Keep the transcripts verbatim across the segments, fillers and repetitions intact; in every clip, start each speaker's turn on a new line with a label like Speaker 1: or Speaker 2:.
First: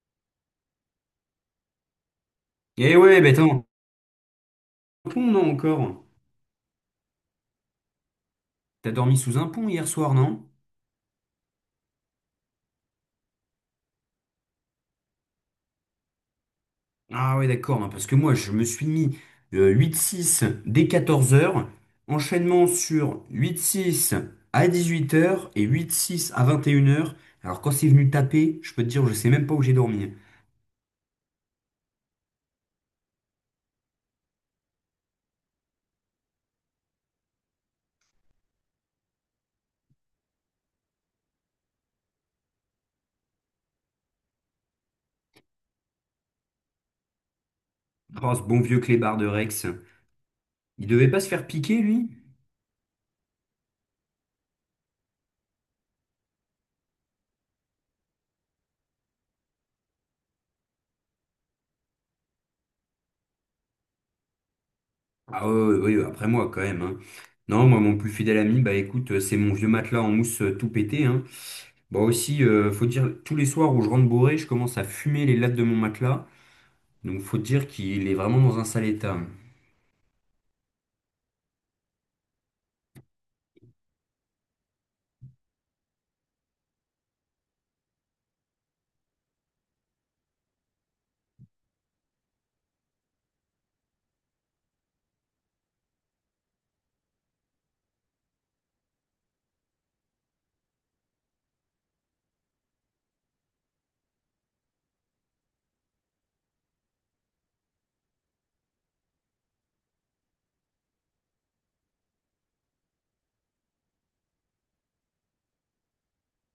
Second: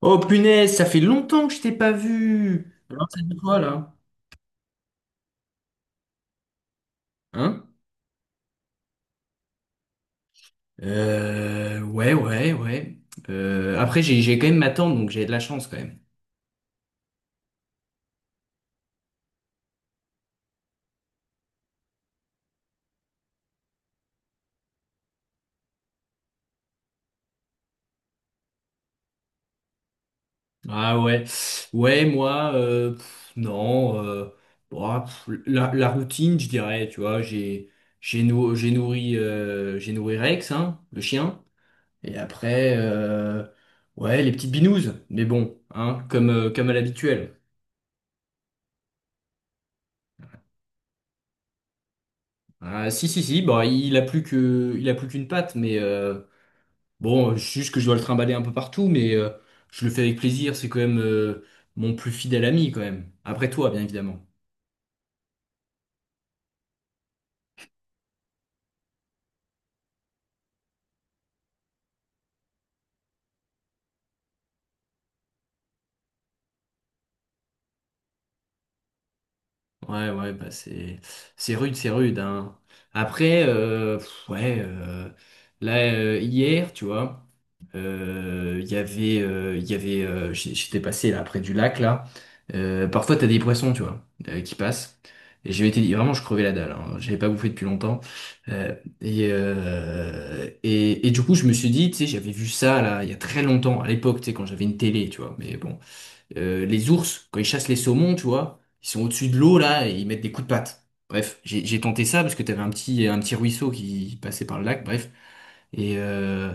Speaker 1: Oh punaise, ça fait longtemps que je t'ai pas vu.
Speaker 2: Eh
Speaker 1: Alors, ça
Speaker 2: ouais, bah
Speaker 1: dit
Speaker 2: t'es
Speaker 1: quoi
Speaker 2: en
Speaker 1: là?
Speaker 2: pont, non, encore?
Speaker 1: Hein?
Speaker 2: T'as dormi sous un pont hier soir, non?
Speaker 1: Euh, ouais, ouais, ouais. Euh, après, j'ai, j'ai quand même ma tante, donc j'ai de la chance quand même.
Speaker 2: Ah ouais, d'accord, non, parce que moi, je me suis mis euh, huit six dès quatorze heures, enchaînement sur huit six à dix-huit heures et huit six à vingt et une heures. Alors quand c'est venu taper, je peux te dire, je sais même pas où j'ai dormi.
Speaker 1: Ah ouais. Ouais, moi, euh, pff, non. euh, bah, pff, la, la routine, je dirais, tu vois, j'ai, j'ai nou- j'ai nourri, euh, j'ai nourri Rex, hein, le chien. Et après, euh, ouais, les petites binouses. Mais bon, hein, comme, euh, comme à l'habituel.
Speaker 2: Oh, ce bon vieux clébard de Rex. Il devait pas se faire piquer, lui?
Speaker 1: Ah, si, si, si, bon, il a plus que, il a plus qu'une patte, mais euh, bon, juste que je dois le trimballer un peu partout, mais euh, je le fais avec plaisir, c'est quand même euh, mon plus fidèle ami, quand même. Après toi, bien évidemment.
Speaker 2: Ah oui, après moi, quand même, hein. Non, moi, mon plus fidèle ami, bah écoute, euh, c'est mon vieux matelas en mousse euh, tout pété, hein. Bon aussi, euh, faut dire, tous les soirs où je rentre bourré, je commence à fumer les lattes de mon matelas. Donc faut dire qu'il est vraiment dans un sale état.
Speaker 1: Ouais, ouais, bah c'est c'est rude, c'est rude, hein. Après, euh, pff, ouais, euh, là euh, hier, tu vois, euh, il y avait, euh, il y avait, euh, j'- j'étais passé là près du lac là. Euh, parfois t'as des poissons, tu vois, euh, qui passent. Et j'avais été vraiment, je crevais la dalle. Hein. J'avais pas bouffé depuis longtemps. Euh, et, euh, et et du coup, je me suis dit, tu sais, j'avais vu ça là il y a très longtemps, à l'époque, tu sais, quand j'avais une télé, tu vois. Mais bon. Euh, les ours, quand ils chassent les saumons, tu vois, ils sont au-dessus de l'eau là et ils mettent des coups de patte. Bref, j'ai j'ai tenté ça parce que t'avais un petit, un petit ruisseau qui passait par le lac, bref. Et euh,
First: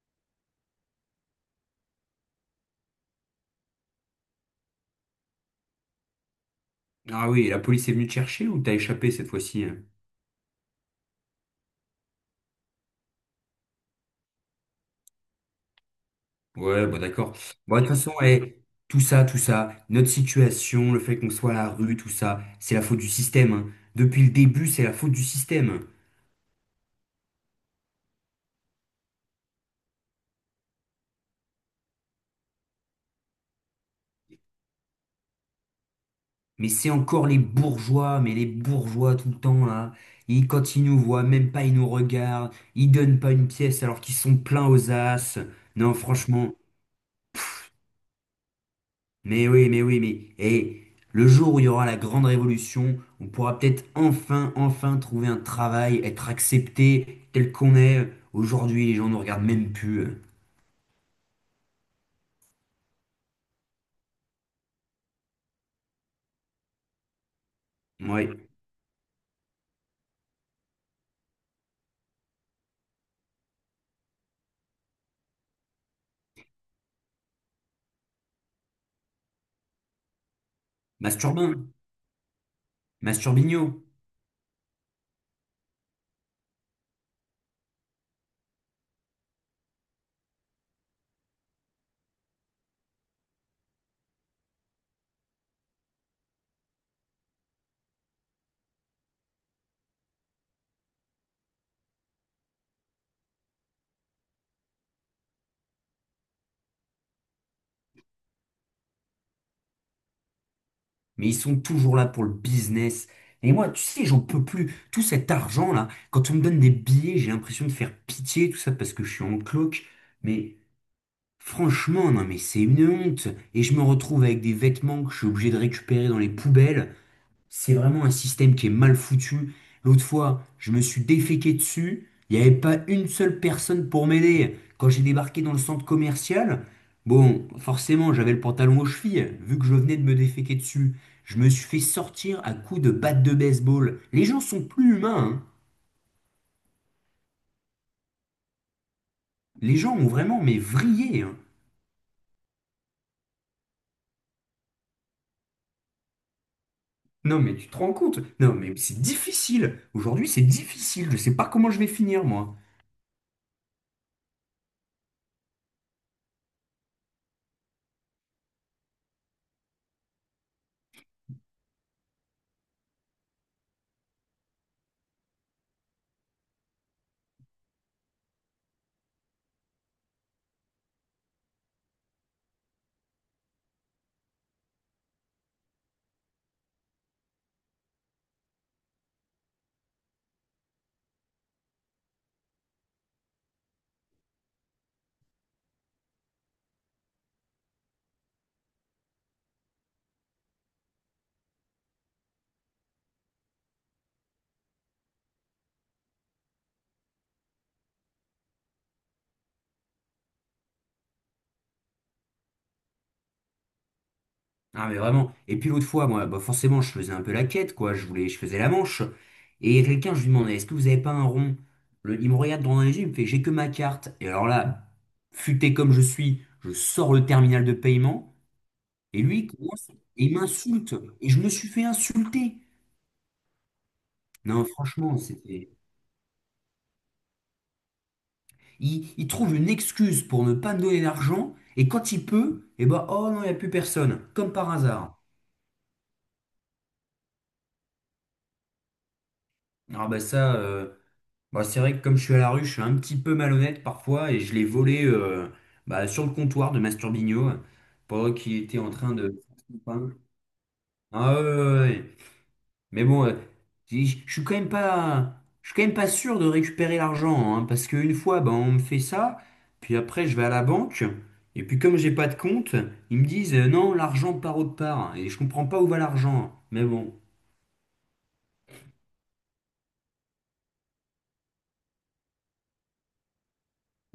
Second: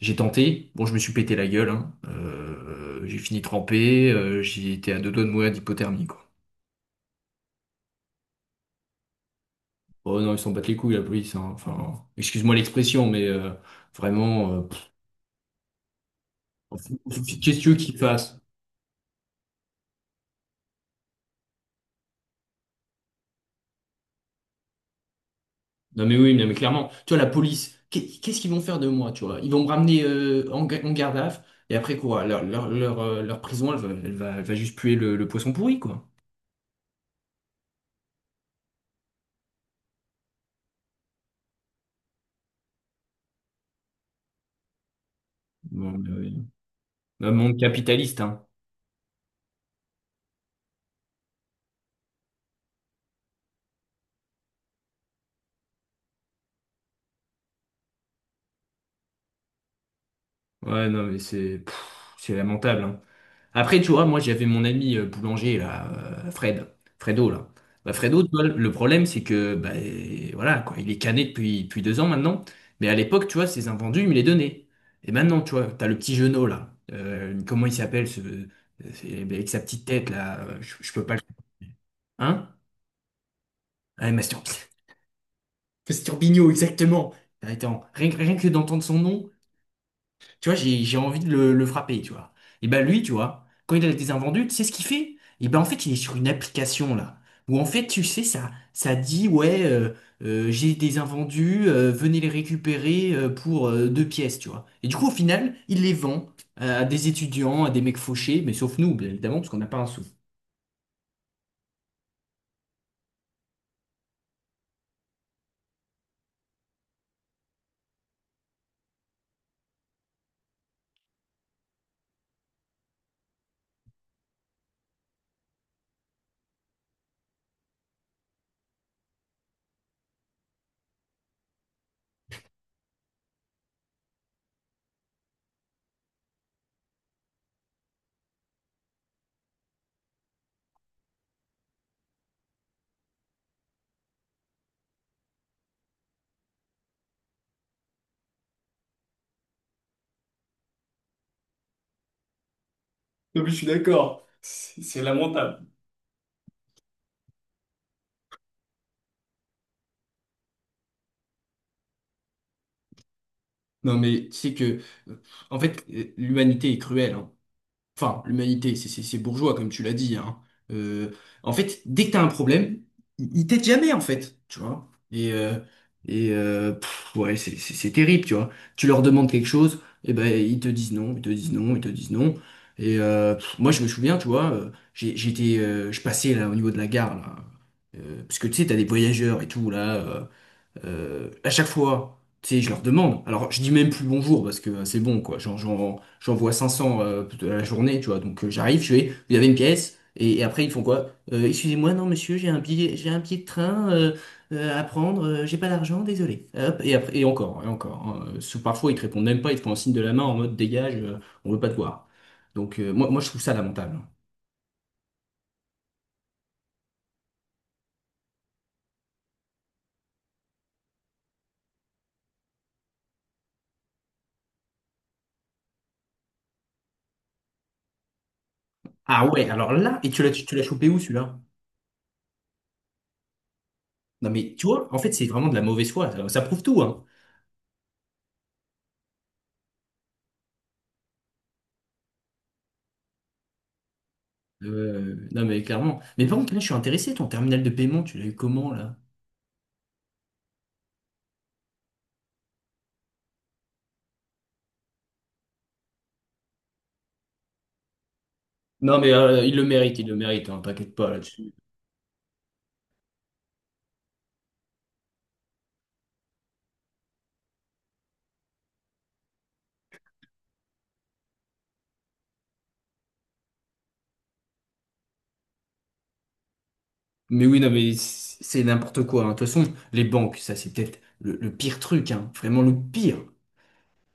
Speaker 1: j'ai tenté. Bon, je me suis pété la gueule, hein. Euh, j'ai fini trempé, euh, j'ai été à deux doigts de mourir d'hypothermie, quoi.
Speaker 2: Ah oui, la police est venue te chercher ou t'as échappé cette fois-ci, hein?
Speaker 1: Oh non, ils s'en battent les couilles, la police, hein. Enfin, excuse-moi l'expression, mais euh, vraiment, euh, pff,
Speaker 2: Ouais, bon d'accord.
Speaker 1: qu'est-ce que tu veux
Speaker 2: Bon, de toute
Speaker 1: qu'ils
Speaker 2: façon,
Speaker 1: fassent?
Speaker 2: eh, tout ça, tout ça, notre situation, le fait qu'on soit à la rue, tout ça, c'est la faute du système, hein. Depuis le début, c'est la faute du système.
Speaker 1: Non mais oui, non mais clairement, tu vois, la police, qu'est- qu'est-ce qu'ils vont faire de moi, tu vois? Ils vont me ramener euh, en, ga- en garde à vue, et après quoi? Leur, leur, leur, euh, leur prison, elle va, elle va, elle va juste puer le, le poisson pourri, quoi.
Speaker 2: Mais c'est encore les bourgeois, mais les bourgeois tout le temps là. Ils, quand ils nous voient, même pas ils nous regardent. Ils donnent pas une pièce alors qu'ils sont pleins aux as. Non,
Speaker 1: Bon, euh,
Speaker 2: franchement.
Speaker 1: un monde capitaliste, hein.
Speaker 2: Mais oui, mais oui, mais et le jour où il y aura la grande révolution, on pourra peut-être enfin, enfin trouver un travail, être accepté tel qu'on est. Aujourd'hui, les gens ne regardent même plus, hein.
Speaker 1: Ouais, non mais c'est pff, c'est lamentable, hein. Après, tu vois, moi, j'avais mon ami euh, boulanger, là, euh, Fred, Fredo, là. Bah, Fredo,
Speaker 2: Ouais,
Speaker 1: tu vois, le problème, c'est que, bah, euh, voilà, quoi, il est cané depuis, depuis deux ans maintenant. Mais à l'époque, tu vois, ses invendus, il me les donnait. Et maintenant, tu vois, t'as le petit Jeunot, là. Euh, comment il s'appelle, ce, euh, c'est- bah, avec sa petite tête, là. euh, Je, je peux pas le.
Speaker 2: Masturbin,
Speaker 1: Hein?
Speaker 2: Masturbino,
Speaker 1: Ah, Mastur... Masturbino, exactement. Attends, rien, que rien que d'entendre son nom, tu vois, j'ai, j'ai envie de le, le frapper, tu vois. Et ben lui, tu vois, quand il a des invendus, tu sais ce qu'il fait? Et ben en fait, il est sur une application là, où en fait, tu sais, ça, ça dit, ouais, euh, euh, j'ai des invendus, euh, venez les récupérer euh, pour euh, deux pièces, tu vois. Et du coup, au final, il les vend euh, à des étudiants, à des mecs fauchés, mais sauf nous, bien évidemment, parce qu'on n'a pas un sou.
Speaker 2: mais ils sont toujours là pour le business. Et moi, tu sais, j'en peux plus. Tout cet argent là, quand on me donne des billets, j'ai l'impression de faire pitié, tout ça parce que je suis en cloque. Mais franchement, non, mais c'est une honte. Et je me retrouve avec des vêtements que je suis obligé de récupérer dans les poubelles. C'est vraiment un système qui est mal foutu. L'autre fois, je me suis déféqué dessus. Il n'y avait pas une seule personne pour m'aider. Quand j'ai débarqué dans le centre commercial, bon, forcément, j'avais le pantalon aux chevilles, vu que je venais de me déféquer dessus. Je me suis fait sortir à coups de batte de baseball. Les gens sont plus humains, hein. Les gens ont vraiment, mais vrillé, hein.
Speaker 1: Non, mais je suis d'accord.
Speaker 2: Non, mais tu te rends compte? Non, mais c'est difficile. Aujourd'hui, c'est difficile. Je sais pas comment je vais finir, moi.
Speaker 1: Non mais tu sais que, euh, en fait, euh, l'humanité est cruelle, hein. Enfin, l'humanité, c'est c'est- c'est bourgeois, comme tu l'as dit, hein. Euh, En fait, dès que t'as un problème, ils ils t'aident jamais, en fait, tu vois. Et, euh, et euh, pff, ouais, c'est c'est- c'est terrible, tu vois. Tu leur demandes quelque chose, et ben ils te disent non, ils te disent non, ils te disent non. Et euh, pff, moi, je me souviens, tu vois, euh, j'ai- j'étais, euh, je passais là au niveau de la gare, là. Euh, parce que tu sais, t'as des voyageurs et tout là. Euh, euh, à chaque fois, tu sais, je leur demande. Alors, je dis même plus bonjour parce que euh, c'est bon, quoi. J'en, j'en- j'envoie cinq cents euh, à la journée, tu vois. Donc, euh, j'arrive, je fais, vous avez une pièce. Et, et après, ils font quoi? Euh, excusez-moi, non, monsieur, j'ai un billet, j'ai un billet de train euh, euh, à prendre. Euh, j'ai pas d'argent, désolé. Hop, et après, et encore, et encore, hein. Euh, sous- parfois, ils te répondent même pas. Ils te font un signe de la main en mode dégage, euh, on veut pas te voir. Donc, euh, moi, moi, je trouve ça lamentable, hein.
Speaker 2: Ah mais vraiment. Et puis l'autre fois, moi, bah forcément, je faisais un peu la quête, quoi. Je voulais, je faisais la manche. Et il y a quelqu'un, je lui demandais, est-ce que vous avez pas un rond? Le- il me regarde droit dans les yeux, il me fait, j'ai que ma carte. Et alors là, futé comme je suis, je sors le terminal de paiement. Et
Speaker 1: Ah
Speaker 2: lui, il
Speaker 1: ouais, alors
Speaker 2: commence,
Speaker 1: là, et tu l'as,
Speaker 2: il
Speaker 1: tu, tu l'as chopé
Speaker 2: m'insulte.
Speaker 1: où
Speaker 2: Et
Speaker 1: celui-là?
Speaker 2: je me suis fait insulter.
Speaker 1: Non, mais
Speaker 2: Non,
Speaker 1: tu vois, en fait,
Speaker 2: franchement,
Speaker 1: c'est vraiment de la
Speaker 2: c'était.
Speaker 1: mauvaise foi. Ça, ça prouve tout, hein.
Speaker 2: Il, il trouve une excuse pour ne pas me donner d'argent. Et quand il peut, eh ben, oh non, il n'y a plus personne. Comme par hasard.
Speaker 1: Euh, non mais clairement. Mais par contre, là, je suis intéressé, ton terminal de paiement, tu l'as eu comment là?
Speaker 2: Ah bah ça. euh, Bah, c'est vrai que comme je suis à la rue, je suis un petit peu malhonnête parfois et je l'ai volé euh, bah, sur le comptoir de Masturbino euh, pendant qu'il était en
Speaker 1: Non mais
Speaker 2: train de
Speaker 1: euh, il
Speaker 2: faire
Speaker 1: le
Speaker 2: son
Speaker 1: mérite, il
Speaker 2: pain.
Speaker 1: le mérite, hein, t'inquiète pas
Speaker 2: Ah ouais,
Speaker 1: là-dessus.
Speaker 2: ouais, ouais, ouais. Mais bon, euh, je je suis quand même pas, je suis quand même pas sûr de récupérer l'argent hein, parce qu'une fois, bah, on me fait ça, puis après je vais à la banque et puis comme j'ai pas de compte, ils me disent euh, non, l'argent part autre part et je comprends pas où va l'argent. Mais bon.
Speaker 1: Mais oui, non mais c- c'est n'importe quoi, hein. De toute façon, les banques, ça c'est peut-être le, le pire truc, hein, vraiment le pire.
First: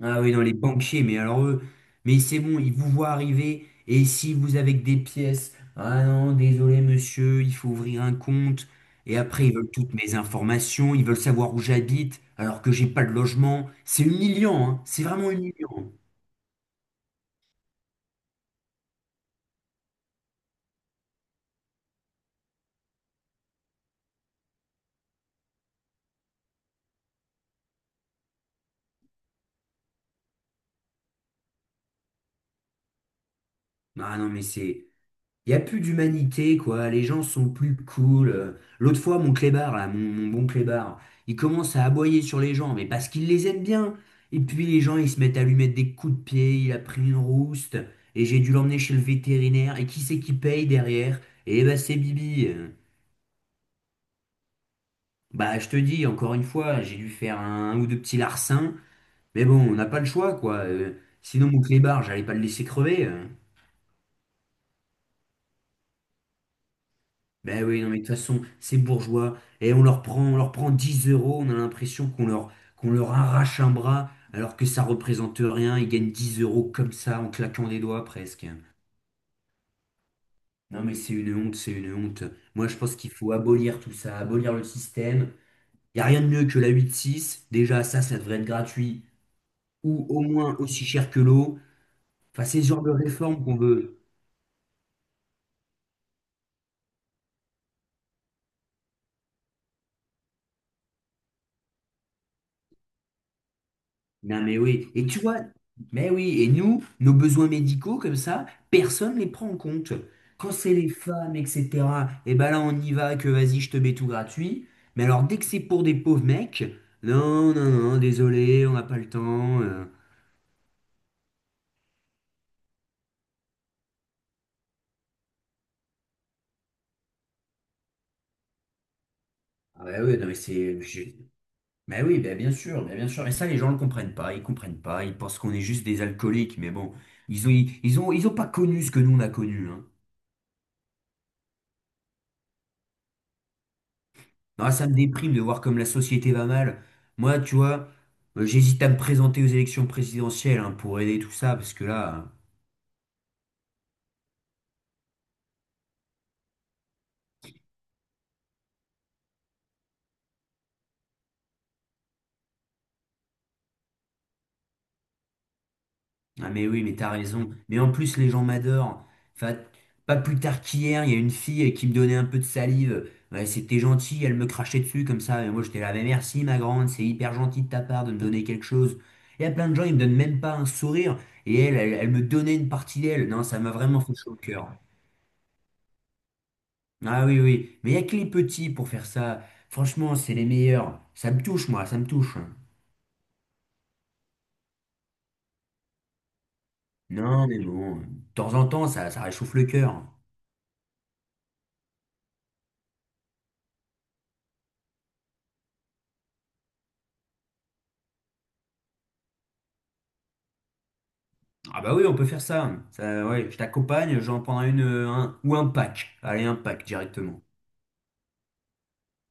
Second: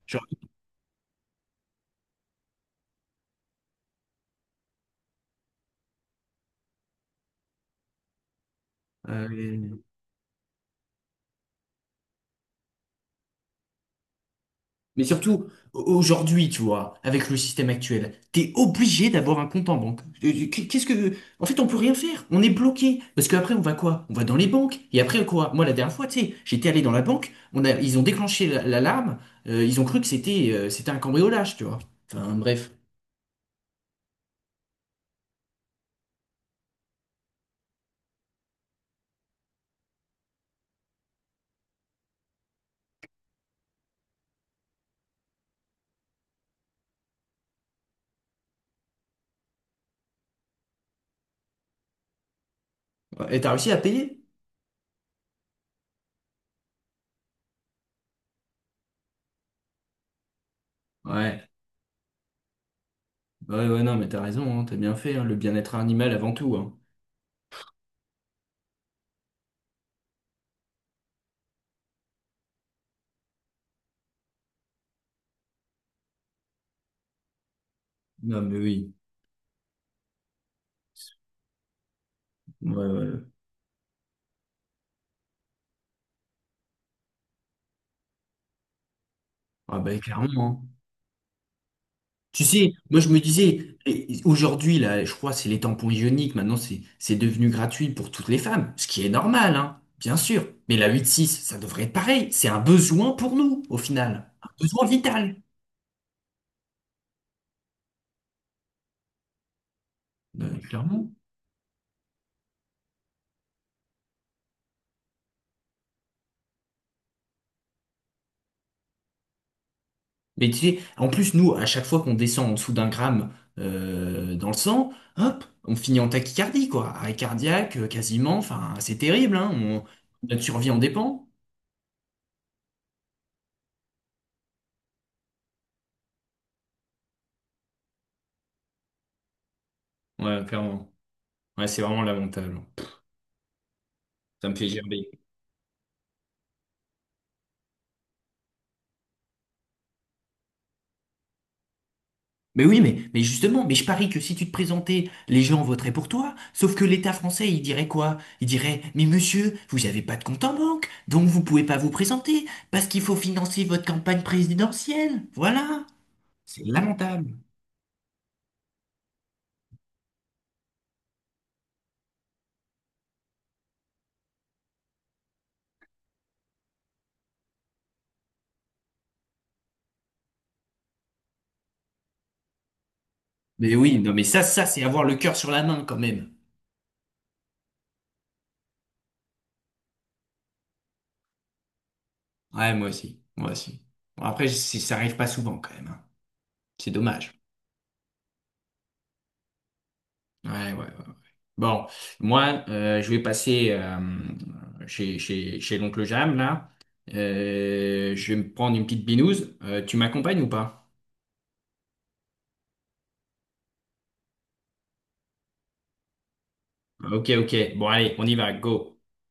Speaker 2: Ah
Speaker 1: Genre,
Speaker 2: oui, non, les banquiers, mais alors eux, mais c'est bon, ils vous voient arriver, et si vous avez que des pièces, ah non, désolé monsieur, il faut ouvrir un compte, et après ils veulent
Speaker 1: euh,
Speaker 2: toutes mes informations, ils veulent savoir où j'habite, alors que j'ai pas de logement, c'est humiliant, hein, c'est
Speaker 1: mais
Speaker 2: vraiment
Speaker 1: surtout,
Speaker 2: humiliant.
Speaker 1: aujourd'hui, tu vois, avec le système actuel, t'es obligé d'avoir un compte en banque. Euh, euh, Qu'est-ce que... en fait, on peut rien faire. On est bloqué. Parce qu'après, on va quoi? On va dans les banques. Et après, quoi? Moi, la dernière fois, tu sais, j'étais allé dans la banque, on a... ils ont déclenché la- l'alarme, euh, ils ont cru que c'était euh, c'était un cambriolage, tu vois. Enfin, bref.
Speaker 2: Ah non, mais c'est, il n'y a plus d'humanité, quoi. Les gens sont plus cool. Euh, L'autre fois, mon clébard, là, mon, mon bon clébard, il commence à aboyer sur les gens, mais parce qu'il les aime bien. Et puis les gens, ils se mettent à lui mettre des coups de pied, il a pris une rouste, et j'ai dû l'emmener chez le vétérinaire. Et qui c'est qui paye derrière? Eh ben, c'est Bibi. Euh,
Speaker 1: Et t'as réussi à payer?
Speaker 2: Bah, je te dis, encore une fois, j'ai dû faire un ou deux petits larcins, mais bon, on n'a pas le choix, quoi. Euh,
Speaker 1: Ouais.
Speaker 2: Sinon, mon clébard, j'allais pas le laisser crever, hein.
Speaker 1: Ouais, ouais, non, mais t'as raison, hein, t'as bien fait, hein, le bien-être animal avant tout, hein.
Speaker 2: Ben oui, non, mais de toute façon, ces bourgeois, et on leur prend, on leur prend dix euros, on a l'impression qu'on leur, qu'on leur arrache un bras, alors que ça représente rien, ils gagnent dix euros comme ça, en claquant des doigts
Speaker 1: Non,
Speaker 2: presque.
Speaker 1: mais oui.
Speaker 2: Non, mais c'est une honte, c'est une honte. Moi,
Speaker 1: Ouais,
Speaker 2: je pense qu'il
Speaker 1: ouais.
Speaker 2: faut abolir tout ça, abolir le système. Il n'y a rien de mieux que la huit six. Déjà, ça, ça devrait être gratuit,
Speaker 1: Ah, bah,
Speaker 2: ou au moins
Speaker 1: clairement, hein.
Speaker 2: aussi cher que l'eau.
Speaker 1: Tu
Speaker 2: Enfin, c'est ce
Speaker 1: sais,
Speaker 2: genre de
Speaker 1: moi je me
Speaker 2: réforme qu'on
Speaker 1: disais,
Speaker 2: veut.
Speaker 1: et- aujourd'hui, là, je crois que c'est les tampons ioniques, maintenant c'est c'est devenu gratuit pour toutes les femmes, ce qui est normal, hein, bien sûr. Mais la huit six, ça devrait être pareil. C'est un besoin pour nous, au final.
Speaker 2: Non,
Speaker 1: Un
Speaker 2: mais
Speaker 1: besoin
Speaker 2: oui. Et tu vois,
Speaker 1: vital,
Speaker 2: mais oui. Et nous, nos besoins médicaux, comme ça, personne ne les prend en compte. Quand
Speaker 1: euh,
Speaker 2: c'est les
Speaker 1: clairement.
Speaker 2: femmes, et cetera, et ben là, on y va, que vas-y, je te mets tout gratuit. Mais alors, dès que c'est pour des pauvres mecs, non, non, non, désolé, on n'a pas le temps. euh.
Speaker 1: Mais tu sais, en plus, nous, à chaque fois qu'on descend en dessous d'un gramme euh, dans le sang, hop, on finit en tachycardie, quoi. Arrêt cardiaque, euh, quasiment, enfin, c'est terrible, hein. On-
Speaker 2: Ah, bah oui, non, mais
Speaker 1: notre survie en
Speaker 2: c'est. je-
Speaker 1: dépend.
Speaker 2: Mais oui, bah, bien sûr, bah, bien sûr. Et ça, les gens ne le comprennent pas. Ils comprennent pas. Ils pensent qu'on est juste des alcooliques. Mais bon, ils ont, ils ont, ils ont pas connu ce que nous, on a connu.
Speaker 1: Ouais, clairement. Ouais, c'est vraiment lamentable. Ça me fait
Speaker 2: Non, ça me
Speaker 1: gerber.
Speaker 2: déprime de voir comme la société va mal. Moi, tu vois, euh, j'hésite à me présenter aux élections présidentielles hein, pour aider tout ça, parce que là,
Speaker 1: Mais oui, mais, mais justement, mais je parie que si tu te présentais, les gens voteraient pour toi. Sauf que l'État français, il dirait quoi? Il dirait, mais monsieur, vous n'avez pas de compte en banque, donc vous pouvez pas vous présenter, parce qu'il faut financer votre campagne présidentielle. Voilà.
Speaker 2: euh, ah
Speaker 1: C'est
Speaker 2: mais oui, mais t'as
Speaker 1: lamentable.
Speaker 2: raison. Mais en plus, les gens m'adorent. Enfin, pas plus tard qu'hier, il y a une fille qui me donnait un peu de salive. Ouais, c'était gentil, elle me crachait dessus comme ça. Et moi, j'étais là, mais merci, ma grande, c'est hyper gentil de ta part de me donner quelque chose. Il y a plein de gens, ils me donnent même pas un sourire. Et elle, elle, elle me donnait une partie d'elle. Non, ça m'a
Speaker 1: Mais oui,
Speaker 2: vraiment
Speaker 1: non,
Speaker 2: fait
Speaker 1: mais
Speaker 2: chaud au
Speaker 1: ça, ça,
Speaker 2: cœur.
Speaker 1: c'est avoir le cœur sur la main quand même.
Speaker 2: Ah oui, oui. Mais il n'y a que les petits pour faire ça. Franchement, c'est les meilleurs. Ça me touche, moi, ça me touche.
Speaker 1: Ouais, moi aussi, moi aussi. Bon, après, c'est- ça arrive pas souvent quand même, hein. C'est dommage.
Speaker 2: Non, mais bon, de temps en temps, ça, ça réchauffe le cœur.
Speaker 1: Ouais, ouais. Bon, moi, euh, je vais passer euh, chez, chez, chez l'oncle Jam, là. Euh, je vais me prendre une petite binouse. Euh, tu m'accompagnes ou pas?
Speaker 2: Ah bah oui, on peut faire ça. Ça, ouais, je t'accompagne, j'en prendrai une, euh, un- ou un pack. Allez, un pack
Speaker 1: Ah, ok,
Speaker 2: directement.
Speaker 1: ok. Bon, allez, on y va, go.